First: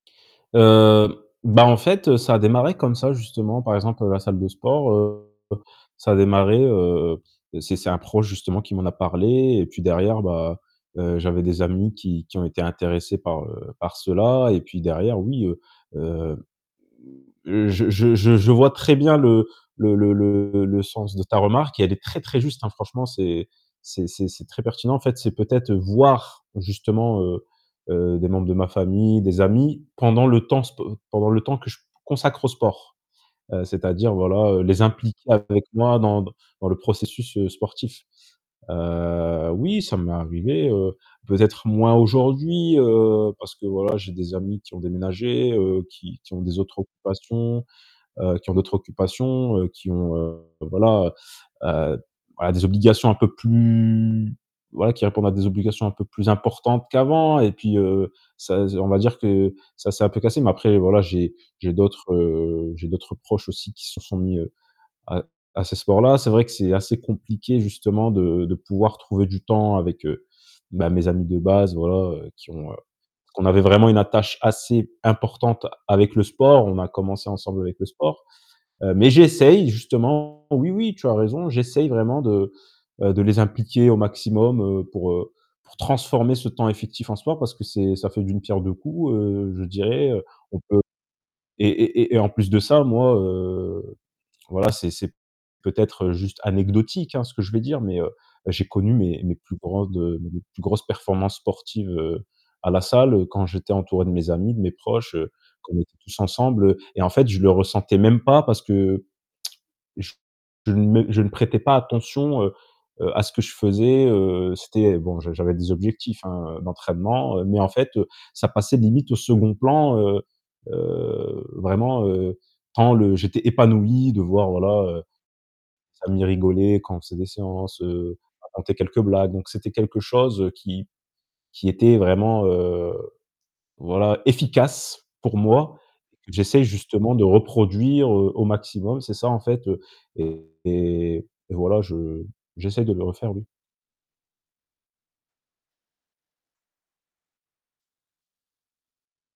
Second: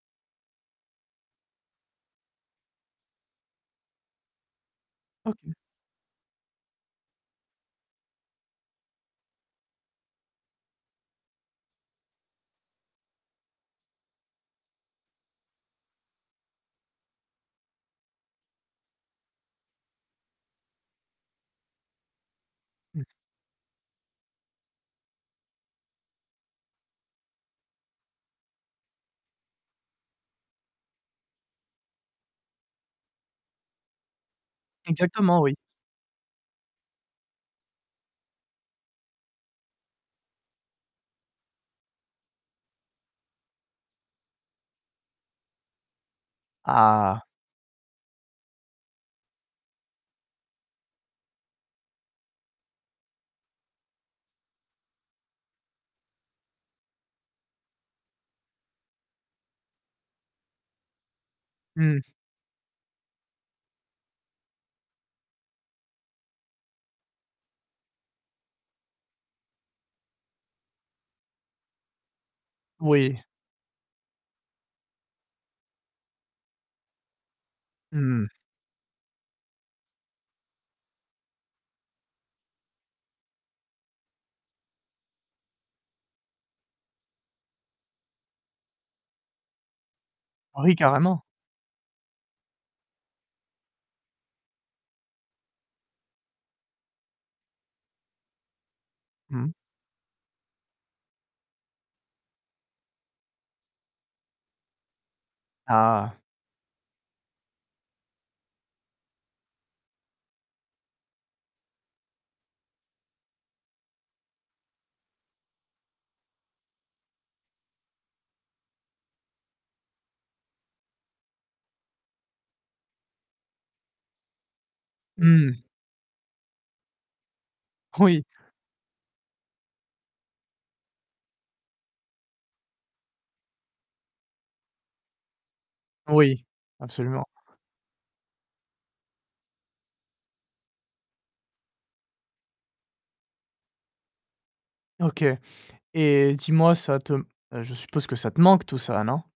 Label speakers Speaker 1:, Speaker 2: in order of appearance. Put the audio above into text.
Speaker 1: Heu, bah, en fait ça a démarré comme ça justement, par exemple la salle de sport, heu,
Speaker 2: OK.
Speaker 1: ça a démarré, heu, c'est c'est un proche justement qui m'en a parlé et puis derrière, bah, heu, j'avais des amis qui qui ont été intéressés par, heu, par cela et puis derrière oui, heu heu, je je je je vois très bien le le le le le sens de ta remarque et elle est très, très juste, hein.
Speaker 2: Mmh.
Speaker 1: Franchement, c'est c'est c'est c'est très pertinent en fait. C'est peut-être voir justement, heu heu, des membres de ma famille, des amis pendant le temps sp pendant le temps que je consacre au sport. Heu, c'est-à-dire voilà les impliquer
Speaker 2: Exactement, oui.
Speaker 1: avec moi dans dans dans le processus, heu, sportif. Heu, oui ça m'est arrivé, heu, peut-être moins aujourd'hui, heu, parce que voilà j'ai des amis qui ont déménagé, heu, qui qui ont des autres
Speaker 2: Ah!
Speaker 1: occupations, heu, qui ont d'autres occupations, heu, qui ont, heu, voilà, heu, voilà des obligations un peu plus voilà, qui répondent à des obligations un peu plus importantes qu'avant et puis, heu, ça, z on va dire que ça c'est un peu cassé, mais après voilà, j'ai j'ai
Speaker 2: Mmh.
Speaker 1: d'autres, heu, j'ai d'autres proches aussi qui se sont mis, heu, à à ces sports-là. C'est vrai que c'est assez compliqué justement de de pouvoir trouver du temps avec, heu, ben, mes amis de base, voilà, heu, qui ont heu,
Speaker 2: Oui.
Speaker 1: qu'on avait vraiment une attache assez importante avec le sport. On a commencé ensemble avec le sport,
Speaker 2: Mmh.
Speaker 1: heu, mais j'essaie justement, oui, oui, tu as raison. J'essaie vraiment de, heu, de les impliquer au maximum, heu, pour, heu, pour transformer ce temps effectif en soi parce que c'est ça fait d'une pierre deux coups, heu, je dirais, heu, on
Speaker 2: Oh, oui
Speaker 1: peut
Speaker 2: carrément.
Speaker 1: et et et et en plus de ça, moi heu, voilà, c'est c'est peut-être juste anecdotique hein, ce que je vais dire, mais heu, j'ai connu mes mes
Speaker 2: Mmh mh.
Speaker 1: plus grandes, mes plus grosses performances sportives, heu, à la salle quand j'étais entouré de mes amis, de mes proches, heu, qu'on était tous
Speaker 2: Ah!
Speaker 1: ensemble, heu et en fait, je le ressentais même pas parce que je je ne m je ne prêtais pas attention, heu-heu, à ce que je faisais, heu, c'était bon, j'avais des objectifs, hein, d'entraînement, mais en fait ça passait limite au second plan. Heu heu, vraiment, heu, quand le j'étais épanoui de voir, voilà, heu,
Speaker 2: Mmh.
Speaker 1: amis rigolaient quand on faisait des séances, heu,
Speaker 2: Oui.
Speaker 1: on racontait quelques blagues donc c'était quelque chose qui qui était vraiment, heu, voilà efficace pour moi.
Speaker 2: Oui,
Speaker 1: J'essaie justement de
Speaker 2: absolument.
Speaker 1: reproduire au maximum, c'est ça en fait, heu, et- et voilà, je j'essaie de le refaire, oui.
Speaker 2: OK et dis-moi ça te heu, je suppose que ça te manque tout ça non?